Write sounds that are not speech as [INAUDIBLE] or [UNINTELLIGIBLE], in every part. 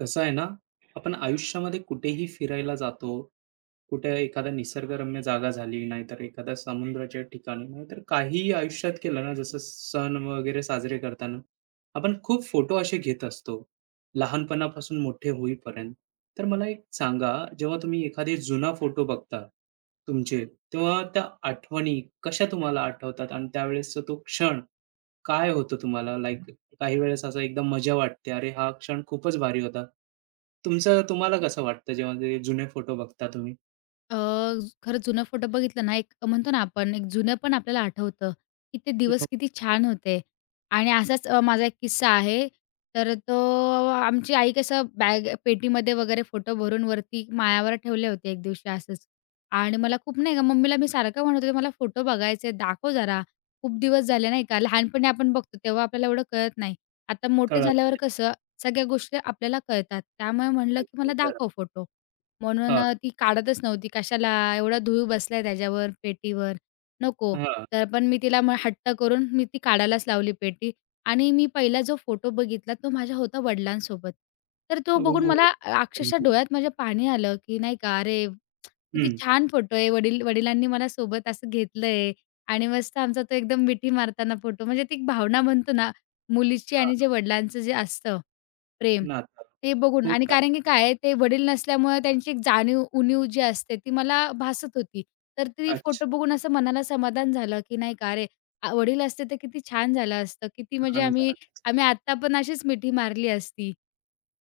कसं आहे ना, आपण आयुष्यामध्ये कुठेही फिरायला जातो, कुठे एखादा निसर्गरम्य जागा झाली, नाहीतर एखाद्या समुद्राच्या ठिकाणी, नाहीतर काहीही आयुष्यात केलं ना, जसं सण वगैरे साजरे करताना, आपण खूप फोटो असे घेत असतो, लहानपणापासून मोठे होईपर्यंत. तर मला एक सांगा, जेव्हा तुम्ही एखादे जुना फोटो बघता तुमचे, तेव्हा त्या आठवणी कशा तुम्हाला आठवतात आणि त्यावेळेसचा तो क्षण काय होतं तुम्हाला? लाइक काही वेळेस असं एकदम मजा वाटते, "अरे, हा क्षण खूपच भारी होता." तुमचं तुम्हाला कसं वाटतं जेव्हा ते जुने फोटो बघता तुम्ही? अ, खरं जुनं फोटो बघितलं ना, एक म्हणतो ना आपण, एक जुनं पण आपल्याला आठवतं, की ते हो, दिवस किती छान होते. आणि असाच माझा एक किस्सा आहे. तर तो आमची आई कसं बॅग पेटीमध्ये वगैरे फोटो भरून वरती माळ्यावर ठेवले होते एक दिवशी असंच. आणि मला खूप नाही का मम्मीला मी सारखं म्हणत होते, "मला फोटो बघायचे, दाखव जरा." खूप दिवस झाले नाही का. लहानपणी आपण बघतो तेव्हा आपल्याला एवढं कळत नाही. आता मोठे कळत झाल्यावर नाही. कसं सगळ्या गोष्टी आपल्याला कळतात. त्यामुळे म्हणलं, की अगदी "मला खरं. दाखव फोटो." म्हणून हां, ती काढतच नव्हती. कशाला एवढा धूळ बसलाय त्याच्यावर पेटीवर, नको. हां. तर पण मी तिला मग हट्ट करून मी ती काढायलाच लावली पेटी आणि मी पहिला जो फोटो बघितला तो माझा होता वडिलांसोबत. तर तो बघून हो. मला हं, अक्षरशः डोळ्यात माझ्या पाणी आलं, की नाही का अरे, किती हं. छान फोटो आहे. वडील वडिलांनी मला सोबत असं घेतलंय आणि मस्त आमचा तो एकदम मिठी मारताना फोटो म्हणजे ती एक भावना म्हणतो ना, मुलीची आणि जे हां, वडिलांचं जे असतं प्रेम. नातं. ते बघून खूप आणि भारी. कारण की काय आहे, ते वडील नसल्यामुळे त्यांची एक जाणीव, उणीव जी असते ती मला भासत होती. तर ती अच्छा. फोटो बघून असं मनाला समाधान झालं, की नाही का अरे, वडील असते तर किती छान झालं असतं. किती म्हणजे छान आम्ही झालं. आम्ही आत्ता पण अशीच मिठी मारली असती.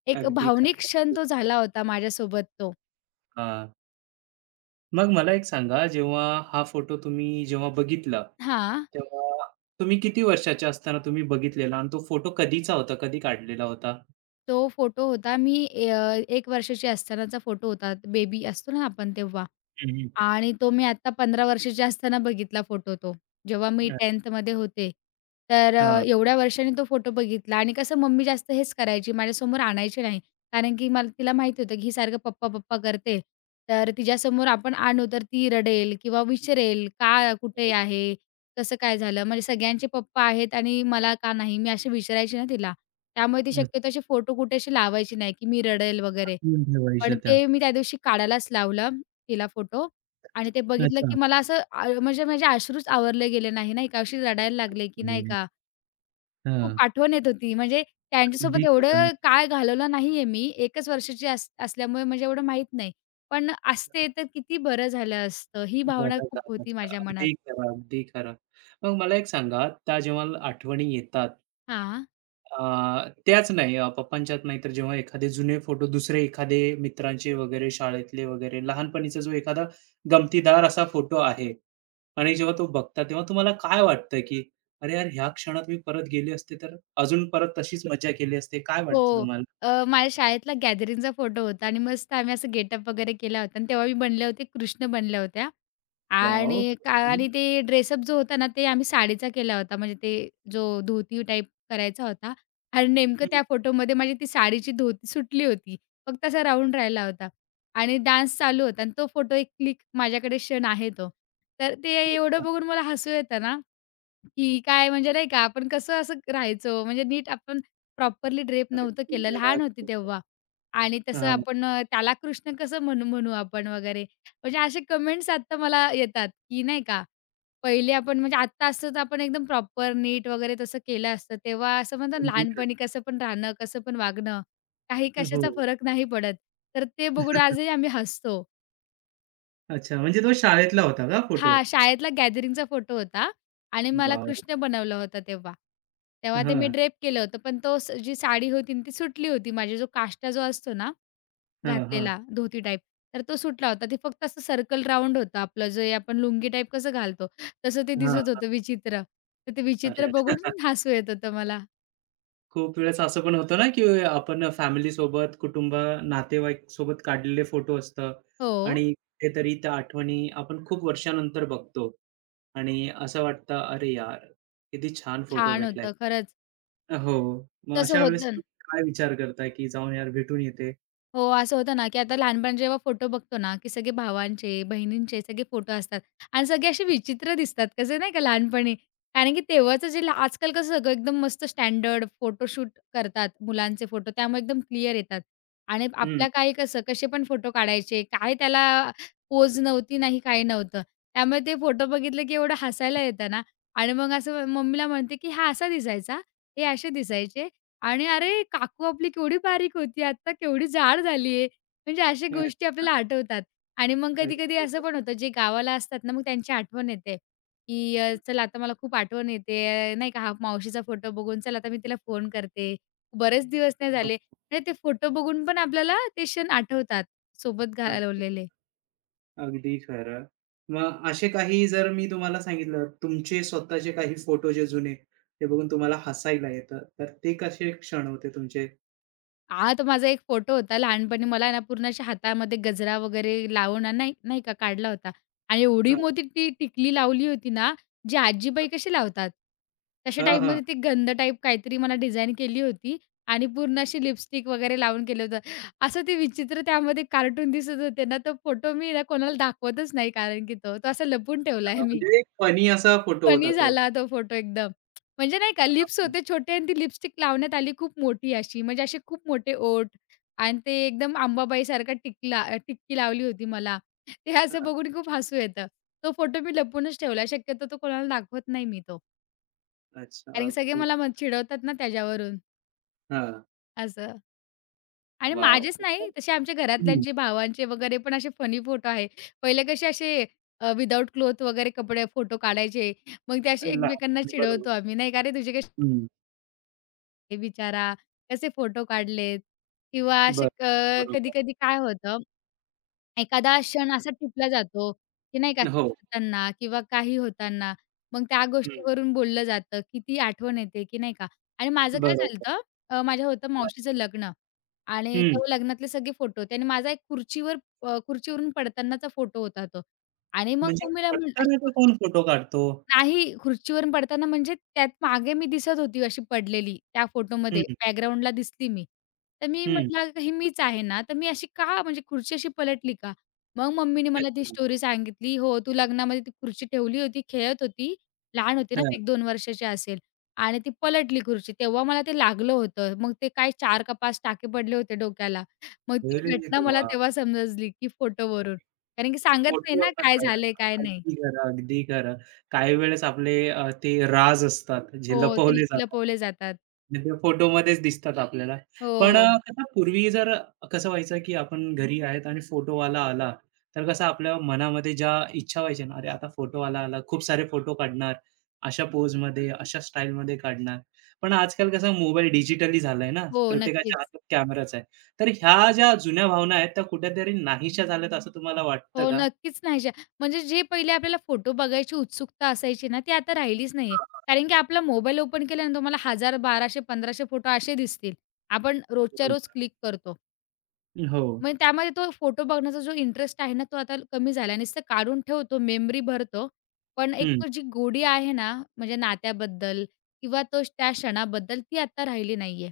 एक अगदी भावनिक खरं. क्षण तो झाला होता माझ्यासोबत तो. हां. मग मला एक सांगा, जेव्हा हा फोटो तुम्ही जेव्हा बघितला, हां, तेव्हा तुम्ही किती वर्षाचे असताना तुम्ही बघितलेला आणि तो फोटो कधीचा होता? कधी काढलेला होता? तो फोटो होता मी 1 वर्षाची असतानाचा फोटो होता. बेबी असतो ना आपण तेव्हा. हं, आणि तो मी आता 15 वर्षाची असताना बघितला फोटो तो. जेव्हा मी 10th मध्ये होते. तर हां. एवढ्या वर्षांनी तो फोटो बघितला आणि कसं मम्मी जास्त हेच करायची, माझ्यासमोर आणायची नाही. कारण की मला तिला माहिती होतं की ही सारखं पप्पा-पप्पा करते. तर तिच्यासमोर आपण आणू तर ती रडेल किंवा विचारेल, "का? कुठे आहे? कसं काय झालं?" म्हणजे सगळ्यांचे पप्पा आहेत आणि मला का नाही? मी अशी विचारायची ना तिला. त्यामुळे ती अ, शक्यतो असे फोटो कुठे अशी लावायची नाही की मी रडेल वगैरे. चिकटून ठेवायच्या पण त्या. ते मी त्या दिवशी काढायलाच लावला तिला फोटो आणि ते बघितलं, अच्छा. की मला असं म्हणजे माझे अश्रूच आवरले गेले नाही, नाही का. अशी रडायला लागले, की नाही हं. का खूप हां. आठवण येत होती. म्हणजे अगदी त्यांच्यासोबत खरं. एवढं काळ घालवला नाहीये मी. 1च वर्षाची असल्यामुळे म्हणजे एवढं माहीत नाही. पण असते तर किती बरं झालं असतं. ही भावना बरं खूप झालं. होती माझ्या मनात. अगदी खरं, अगदी खरं. मग मला एक सांगा, त्या जेव्हा आठवणी येतात हां. त्याच नाही पप्पांच्याच नाही तर जेव्हा एखादे जुने फोटो दुसरे एखादे मित्रांचे वगैरे, शाळेतले वगैरे, लहानपणीचा जो एखादा गमतीदार असा फोटो आहे आणि जेव्हा तो बघता तेव्हा तुम्हाला काय वाटतं, की "अरे यार, ह्या क्षणात मी परत गेले असते तर अजून परत तशीच मजा केली असते." काय वाटतं हो. तुम्हाला? माझ्या शाळेतला गॅदरिंगचा फोटो होता आणि मस्त आम्ही असं गेटअप वगैरे केला होता आणि तेव्हा मी बनल्या होत्या कृष्ण बनल्या होत्या. वाव। आणि का हं. आणि ते ड्रेसअप जो होता ना, ते आम्ही साडीचा केला होता. म्हणजे ते जो धोती टाइप करायचा होता आणि नेमकं हं. त्या फोटोमध्ये माझी ती साडीची धोती सुटली होती. फक्त असा राउंड राहिला होता आणि डान्स चालू होता आणि तो फोटो एक क्लिक माझ्याकडे क्षण आहे तो. तर ते एवढं बघून मला हसू येतं ना, की काय म्हणजे नाही का, आपण कसं असं राहायचो, म्हणजे नीट आपण प्रॉपरली ड्रेप नव्हतं केलं, लहान होती [UNINTELLIGIBLE] तेव्हा. आणि तसं हां. आपण त्याला कृष्ण कसं म्हणू म्हणू आपण वगैरे. म्हणजे असे कमेंट्स आता मला येतात, की नाही का, पहिले आपण म्हणजे आत्ता असतं तर आपण एकदम प्रॉपर नीट वगैरे तसं केलं असतं. तेव्हा असं म्हणतात ना, कॉम्प्युटर. लहानपणी कसं पण राहणं, कसं पण वागणं, काही हो. कशाचा फरक नाही पडत. तर ते बघून आजही आम्ही हसतो. अच्छा, म्हणजे तो शाळेतला होता का फोटो? हां, शाळेतला गॅदरिंगचा फोटो होता आणि मला वॉव! कृष्ण बनवलं होतं तेव्हा. तेव्हा ते हां, मी ड्रेप केलं होतं, पण तो स जी साडी होती ना ती सुटली होती. माझी जो काष्टा जो असतो ना हां, हां, घातलेला धोती टाईप, तर तो सुटला होता. ते फक्त असं सर्कल राउंड होतं आपलं जे आपण लुंगी टाईप कसं घालतो, तसं ते हां. दिसत होतं विचित्र. तर ते विचित्र अरे! बघून हसू येत होतं मला. खूप वेळेस असं पण होतं ना, की आपण फॅमिलीसोबत, कुटुंब, नातेवाईक सोबत काढलेले फोटो असतात हो, आणि कुठेतरी त्या आठवणी आपण खूप वर्षानंतर बघतो आणि असं वाटतं, "अरे यार! किती छान फोटो छान भेटलाय." होतं खरंच. हो. मग तसं अशा वेळेस होतं तुम्ही काय विचार करताय, की जाऊन यार भेटून येते? हो, असं होतं ना, की आता लहानपणी जेव्हा फोटो बघतो ना, की सगळे भावांचे, बहिणींचे सगळे फोटो असतात आणि सगळे असे विचित्र दिसतात कसे नाही का लहानपणी. कारण की तेव्हाचं आजकाल कसं सगळं एकदम मस्त स्टँडर्ड फोटोशूट करतात मुलांचे फोटो, त्यामुळे एकदम क्लिअर येतात. आणि हं. आपल्या काही कसं कसे पण फोटो काढायचे, काय त्याला पोज नव्हती, नाही काही नव्हतं. त्यामुळे ते फोटो बघितले की एवढं हसायला येतं ना आणि मग असं मम्मीला म्हणते, की "हा असा दिसायचा, हे असे दिसायचे." आणि अरे, काकू आपली केवढी बारीक होती, आता केवढी जाड झाली आहे. म्हणजे अशा गोष्टी अच्छा. आपल्याला आठवतात. आणि मग अगदी कधी-कधी असं खरं. पण होतं, जे गावाला असतात ना, मग त्यांची आठवण येते, की चला आता मला खूप आठवण येते, नाही का, हा मावशीचा फोटो बघून, चला आता मी तिला फोन करते. बरेच दिवस नाही झाले. म्हणजे ते फोटो बघून पण आपल्याला ते क्षण आठवतात, सोबत अगदी खरं. घालवलेले. अगदी खरं. मग असे काही जर मी तुम्हाला सांगितलं, तुमचे स्वतःचे काही फोटो जे जुने, ते बघून तुम्हाला हसायला येतं, तर ते कसे क्षण होते तुमचे? हां, तर माझा एक फोटो होता लहानपणी मला आहे ना पूर्ण अशा हातामध्ये गजरा वगैरे लावून ना नाही नाही का काढला होता आणि एवढी हां, मोठी ती टिकली लावली होती ना, जी आजीबाई कशी लावतात, तशा हां, हां. टाईपमध्ये ती गंध टाईप काहीतरी मला डिझाइन केली होती आणि पूर्ण अशी लिपस्टिक वगैरे लावून केलं होतं. असं ते विचित्र त्यामध्ये कार्टून दिसत होते ना, तो फोटो मी ना कोणाला दाखवतच नाही कारण की तो असा लपवून ठेवला मी. म्हणजे एक फनी असा फोटो होता फनी तो. झाला तो फोटो एकदम. म्हणजे नाही का लिप्स हां, होते छोटे आणि ती लिपस्टिक लावण्यात आली खूप मोठी अशी. म्हणजे असे खूप मोठे ओठ आणि ते एकदम अंबाबाईसारखा टिक्की लावली होती मला. ते असं हां. बघून खूप हसू येतं. तो फोटो मी लपवूनच ठेवला. शक्यतो तो कोणाला दाखवत नाही मी तो. कारण अच्छा. की सगळे खूप मला मग चिडवतात ना त्याच्यावरून हां. असं. आणि वॉव! माझेच नाही तसे आमच्या हं. घरातल्यांचे, भावांचे वगैरे पण असे फनी फोटो आहे. पहिले कसे असे विदाऊट क्लॉथ वगैरे कपडे फोटो काढायचे. मग ते असे एकमेकांना लहानपणी बरोबर. चिडवतो आम्ही, नाही का "अरे तुझे हं. ते बिचारा कसे फोटो काढलेत किंवा असे बरं. बरोबर. कधी-कधी काय होतं, एखादा क्षण असा टिपला जातो, की नाही का हो. करताना किंवा काही होताना. मग त्या हं. गोष्टीवरून बोललं जातं, की ती आठवण येते, की नाही का. आणि माझं काय बरोबर. झालतं, माझ्या होतं मावशीचं लग्न आणि हं. तेव्हा लग्नातले सगळे फोटो होते आणि माझा एक खुर्चीवर खुर्चीवरून पडतानाचा फोटो होता तो आणि मग म्हणजे मम्मीला पटकन अशी आता खुर्ची कोण फोटो काढतो? नाही, खुर्चीवरून पडताना म्हणजे त्यात मागे मी दिसत होती अशी पडलेली त्या फोटोमध्ये हं, बॅकग्राऊंडला दिसली मी. तर मी हं. म्हटलं, "ही मीच आहे ना?" तर मी अशी का म्हणजे खुर्ची अशी पलटली का? मग मम्मीने मला ती येतील. स्टोरी सांगितली, "हो, तू लग्नामध्ये ती खुर्ची ठेवली होती, खेळत होती, लहान होती ना हां. 1-2 वर्षाची असेल आणि ती पलटली खुर्ची. तेव्हा मला ते लागलं होतं. मग ते काय 4 का 5 टाके पडले होते डोक्याला." मग ती अरे घटना मला देवा! तेव्हा समजली की फोटोवरून. कारण की सांगत नाही ना फोटोवरनं काय कळलं. झालंय, काय नाही. अगदी खरं, अगदी खरं. काही वेळेस आपले ते राज असतात, जे हो, ते लपवले जातात. लपवले जातात. फोटो फोटोमध्येच दिसतात आपल्याला. पण हो. कसं पूर्वी जर कसं व्हायचं, की आपण घरी आहेत आणि फोटोवाला आला, तर कसं आपल्या मनामध्ये ज्या इच्छा व्हायच्या ना, "अरे आता फोटोवाला आला, खूप सारे फोटो काढणार, अशा पोज पोजमध्ये, अशा स्टाईलमध्ये काढणार." पण आजकाल कसा मोबाईल डिजिटली झालाय ना, हो, प्रत्येकाच्या नक्कीच. हातात कॅमेराच आहे. तर ह्या ज्या जुन्या भावना आहेत, त्या कुठेतरी नाहीशा झाल्यात असं तुम्हाला वाटतं हो, का? नक्कीच नाही. शा म्हणजे जे पहिले आपल्याला फोटो बघायची उत्सुकता असायची ना, ती आता राहिलीच नाहीये. हां, कारण की आपला मोबाईल ओपन केला ना, तुम्हाला 1000, 1200, 1500 फोटो असे दिसतील. आपण रोजच्या रोज बरोबर. क्लिक करतो. हो. मग त्यामध्ये तो फोटो बघण्याचा जो इंटरेस्ट आहे ना, तो आता कमी झाला. नुसतं काढून ठेवतो, मेमरी भरतो. पण हं. एक जी गोडी आहे ना, म्हणजे नात्याबद्दल किंवा तो त्या क्षणाबद्दल, ती आता राहिली नाहीये.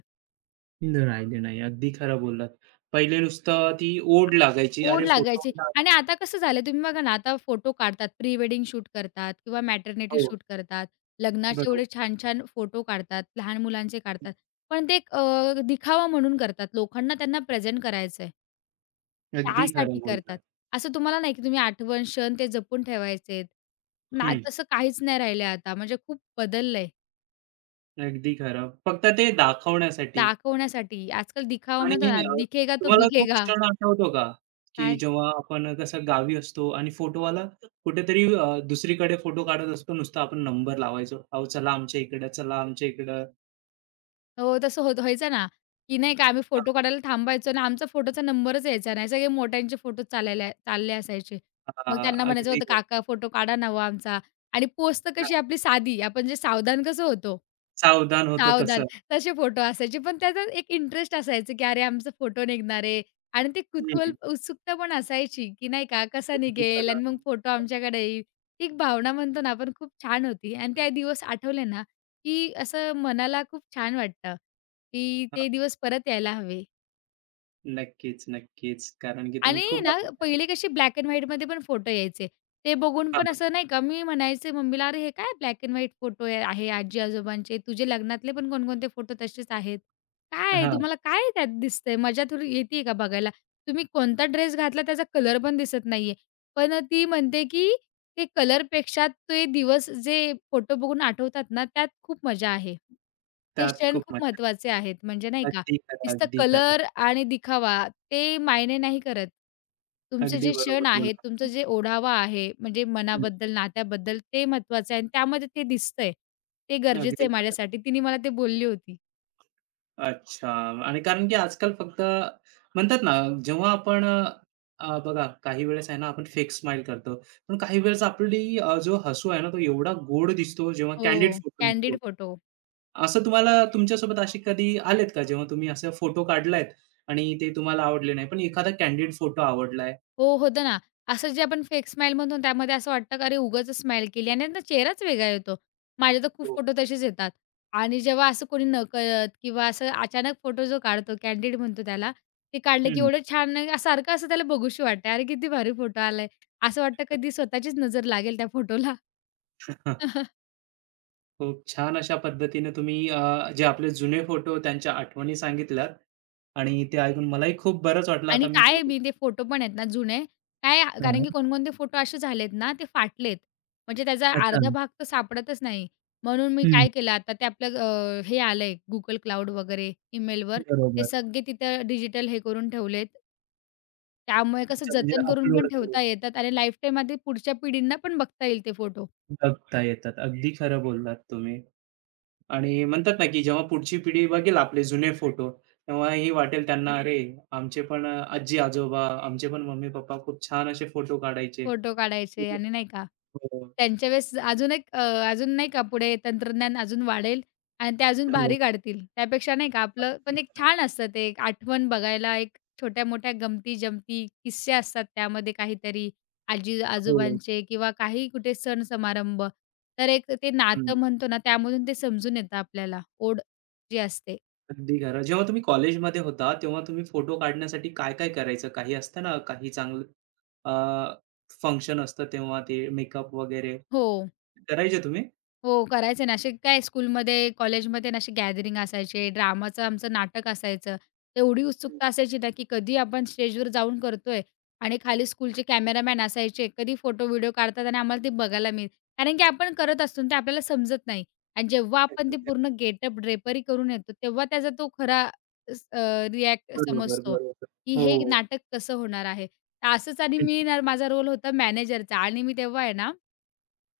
राहिले नाही. अगदी खरं बोललात. पहिले नुसतं ती ओढ लागायची, "अरे ओढ लागायची फोटोवाला आणि आता कसं झालं तुम्ही बघा ना, आता फोटो काढतात, प्री वेडिंग शूट करतात किंवा मॅटर्निटी हो, शूट करतात. लग्नाचे एवढे बरोबर. छान-छान फोटो काढतात, लहान मुलांचे हं, काढतात. पण ते एक दिखावा म्हणून करतात. लोकांना त्यांना प्रेझेंट करायचंय, अगदी खरं त्यासाठी करतात. बोललात. असं तुम्हाला नाही की तुम्ही आठवण, क्षण ते जपून ठेवायचेत. ना हं, तसं काहीच नाही राहिलंय आता. म्हणजे खूप बदललंय अगदी खरं. फक्त ते दाखवण्यासाठी दाखवण्यासाठी. आजकाल दिखावा म्हणतो ना, आणि दिखेगा तो तुम्हाला तो बिकेगा. क्षण आठवतो का? की काय? जेव्हा आपण कसं गावी असतो आणि फोटोवाला कुठेतरी दुसरीकडे फोटो काढत असतो, नुसता आपण नंबर लावायचो. "अहो, चला आमच्या इकडं, चला आमच्या इकडं." हो, तसं होत व्हायचं ना, की नाही का आम्ही फोटो हां, काढायला थांबायचो आणि आमचा फोटोचा नंबरच यायचा नाही. सगळे मोठ्यांचे फोटो चालायला चालले असायचे. मग हां, त्यांना म्हणायचं अगदी होतं, खरं. "काका फोटो काढा ना हो आमचा" आणि पोस्ट तर कशी हां, आपली साधी, आपण जे सावधान कसं होतो? सावधान होतो तसं. सावधान तसे फोटो असायचे. पण त्याचा एक इंटरेस्ट असायचा, की अरे आमचा फोटो निघणार आहे आणि ते हं, कुतूहल उत्सुकता पण असायची, की नाही का कसा अगदी निघेल आणि खरं. मग फोटो आमच्याकडे येईल. एक भावना म्हणतो ना आपण खूप छान होती आणि ते दिवस आठवले ना, की असं मनाला खूप छान वाटतं, की हां, ते दिवस परत यायला हवे. नक्कीच, नक्कीच. कारण की तुम्ही आणि खूप ना [UNINTELLIGIBLE] पहिले कशी ब्लॅक अँड व्हाईटमध्ये पण फोटो यायचे. ते बघून हां, पण असं नाही का मी म्हणायचे मम्मीला, "अरे हे काय ब्लॅक अँड व्हाईट फोटो आहे आजी-आजोबांचे. तुझे लग्नातले पण कोणकोणते फोटो तसेच आहेत. काय हां, तुम्हाला काय त्यात दिसतंय? मजा थोडी येते का बघायला? तुम्ही कोणता ड्रेस घातला त्याचा कलर पण दिसत नाहीये." पण ती म्हणते की ते कलरपेक्षा ते दिवस जे फोटो बघून आठवतात ना, त्यात खूप मजा आहे. ते त्यात क्षण खूप खूप मजा महत्त्वाचे आहेत. म्हणजे नाही का, अगदी खरं, नुसतं अगदी खरं. कलर आणि दिखावा ते मायने नाही करत. तुमचे अगदी जे बरोबर क्षण आहेत, बोललात तुमचं तुम्ही. जे ओढावा आहे, म्हणजे हं, मनाबद्दल, नात्याबद्दल ते महत्त्वाचं आहे आणि त्यामध्ये ते दिसतंय. ते गरजेचं अगदी आहे खरं. माझ्यासाठी. तिने मला ते बोलली होती. अच्छा आणि कारण की आजकाल फक्त म्हणतात ना, जेव्हा आपण बघा काही वेळेस आहे ना, आपण फेक स्माईल करतो. पण काही वेळेस आपली जो हसू आहे ना, तो एवढा गोड दिसतो जेव्हा हो, कँडिड फोटो निघतो. Candid photo. असं तुम्हाला तुमच्यासोबत असे कधी आलेत का, जेव्हा तुम्ही असे फोटो काढलायत आणि ते तुम्हाला आवडले नाही, पण एखादा कँडिड फोटो आवडलाय? हो, होतं ना. असं जे आपण फेक स्माईल म्हणतो ना, त्यामध्ये असं वाटतं का अरे उगाच स्माईल केली आणि त्यांचा चेहराच वेगळा येतो. माझे तर खूप हो. फोटो तसेच येतात आणि जेव्हा असं कोणी नकळत किंवा असं अचानक फोटो जो काढतो कॅन्डिड म्हणतो त्याला, ते काढलं की हं. एवढं छान सारखं असं त्याला बघूशी वाटतं. अरे किती भारी फोटो आलाय. असं वाटतं कधी [LAUGHS] स्वतःचीच नजर लागेल त्या फोटोला. खूप छान अशा पद्धतीने तुम्ही जे आपले जुने फोटो त्यांच्या आठवणी सांगितल्यात आणि ते ऐकून मलाही खूप बरंच वाटलं. आता आणि मी काय आहे पण मी ते फोटो पण आहेत ना जुने, काय कारण हां. की कोणकोणते फोटो असे झालेत ना, ते फाटलेत. म्हणजे त्याचा अच्छा. अर्धा भाग तर सापडतच नाही. म्हणून मी हं. काय केलं आता ते आपलं हे आलंय Google Cloud वगैरे ईमेलवर, ते बरोबर. सगळे तिथं डिजिटल हे करून ठेवलेत. त्यामुळे कसं अच्छा, म्हणजे जतन करून अपलोड पण करून ठेवता येतात आणि लाईफटाईम आधी पुढच्या पिढींना पण बघता येईल ते फोटो. बघता येतात. अगदी खरं बोललात तुम्ही आणि म्हणतात ना, की जेव्हा पुढची पिढी बघेल आपले जुने फोटो, तेव्हा हे वाटेल त्यांना, "अरे, आमचे पण आजी-आजोबा, आमचे पण मम्मी-पप्पा खूप छान असे फोटो काढायचे." फोटो काढायचे हो, आणि नाही का हो. त्यांच्या वेळेस अजून एक अजून नाही का पुढे तंत्रज्ञान अजून वाढेल आणि ते अजून हो. भारी काढतील. त्यापेक्षा नाही का आपलं पण एक छान असतं ते एक आठवण बघायला एक छोट्या-मोठ्या गमती-जमती किस्से असतात त्यामध्ये काहीतरी हो. आजी-आजोबांचे किंवा काही कुठे सण-समारंभ. तर एक ते हं. नातं म्हणतो ना त्यामधून ते समजून येतं आपल्याला ओढ जी असते. अगदी खरं. जेव्हा तुम्ही कॉलेजमध्ये होता, तेव्हा तुम्ही फोटो काढण्यासाठी काय-काय करायचं? काही असतं ना, काही चांगलं अ, फंक्शन असतं तेव्हा ते मेकअप वगैरे हो. करायचे तुम्ही? हो, करायचे ना. असे काय स्कूलमध्ये, कॉलेजमध्ये ना असे गॅदरिंग असायचे, ड्रामाचं आमचं नाटक असायचं. एवढी उत्सुकता असायची ना, की कधी आपण स्टेजवर जाऊन करतोय आणि खाली स्कूलचे कॅमेरामॅन असायचे. कधी फोटो, व्हिडिओ काढतात आणि आम्हाला ते बघायला मिळेल. कारण की आपण करत असतो आणि ते आपल्याला समजत नाही. आणि जेव्हा आपण ते पूर्ण गेटअप, ड्रेपरी करून येतो, तेव्हा त्याचा तो खरा रिॲक्ट बरोबर, समजतो, बरोबर. की हे हो. नाटक कसं होणार आहे. तर असंच आणि मी ना माझा रोल होता मॅनेजरचा आणि मी तेव्हा आहे ना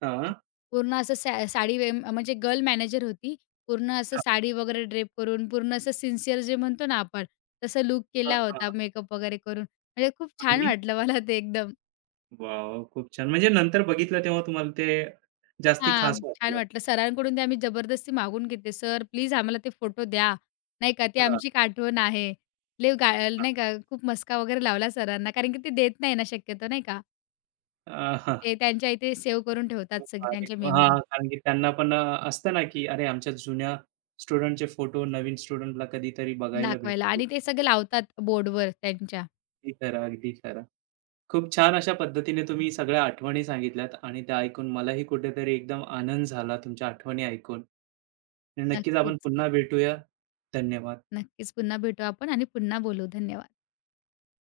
हां. पूर्ण असं साडी म्हणजे गर्ल मॅनेजर होती. पूर्ण असं हां, साडी वगैरे ड्रेप करून, पूर्ण असं सिन्सिअर जे म्हणतो ना आपण, तसं लूक हां, केला होता हां. मेकअप वगैरे करून. म्हणजे खूप छान आणि? वाटलं मला ते एकदम. वॉव! खूप छान. म्हणजे नंतर बघितलं तेव्हा तुम्हाला ते जास्ती हां, खास छान वाटलं. वाटलं. सरांकडून ते आम्ही जबरदस्ती मागून घेतले, "सर प्लीज आम्हाला ते फोटो द्या." नाही का, "ती हां, आमची एक आठवण आहे." लई गा नाही का खूप मस्का वगैरे लावला सरांना, कारण की ते देत नाही ना शक्यतो नाही का. हां. ते त्यांच्या इथे सेव्ह करून खूप ठेवतात सगळी भारी. त्यांच्या मेमरी हां, कारण की त्यांना पण असतं ना, की अरे आमच्या जुन्या स्टुडंटचे फोटो नवीन स्टुडंटला कधीतरी बघायला दाखवायला भेटतील. आणि ते सगळे लावतात बोर्डवर त्यांच्या. अगदी खरं, अगदी खरं. खूप छान अशा पद्धतीने तुम्ही सगळ्या आठवणी सांगितल्यात आणि त्या ऐकून मलाही कुठेतरी एकदम आनंद झाला तुमच्या आठवणी ऐकून. आणि नक्कीच आपण नक्कीच. पुन्हा भेटूया. धन्यवाद. नक्कीच. पुन्हा भेटू आपण आणि पुन्हा बोलू. धन्यवाद.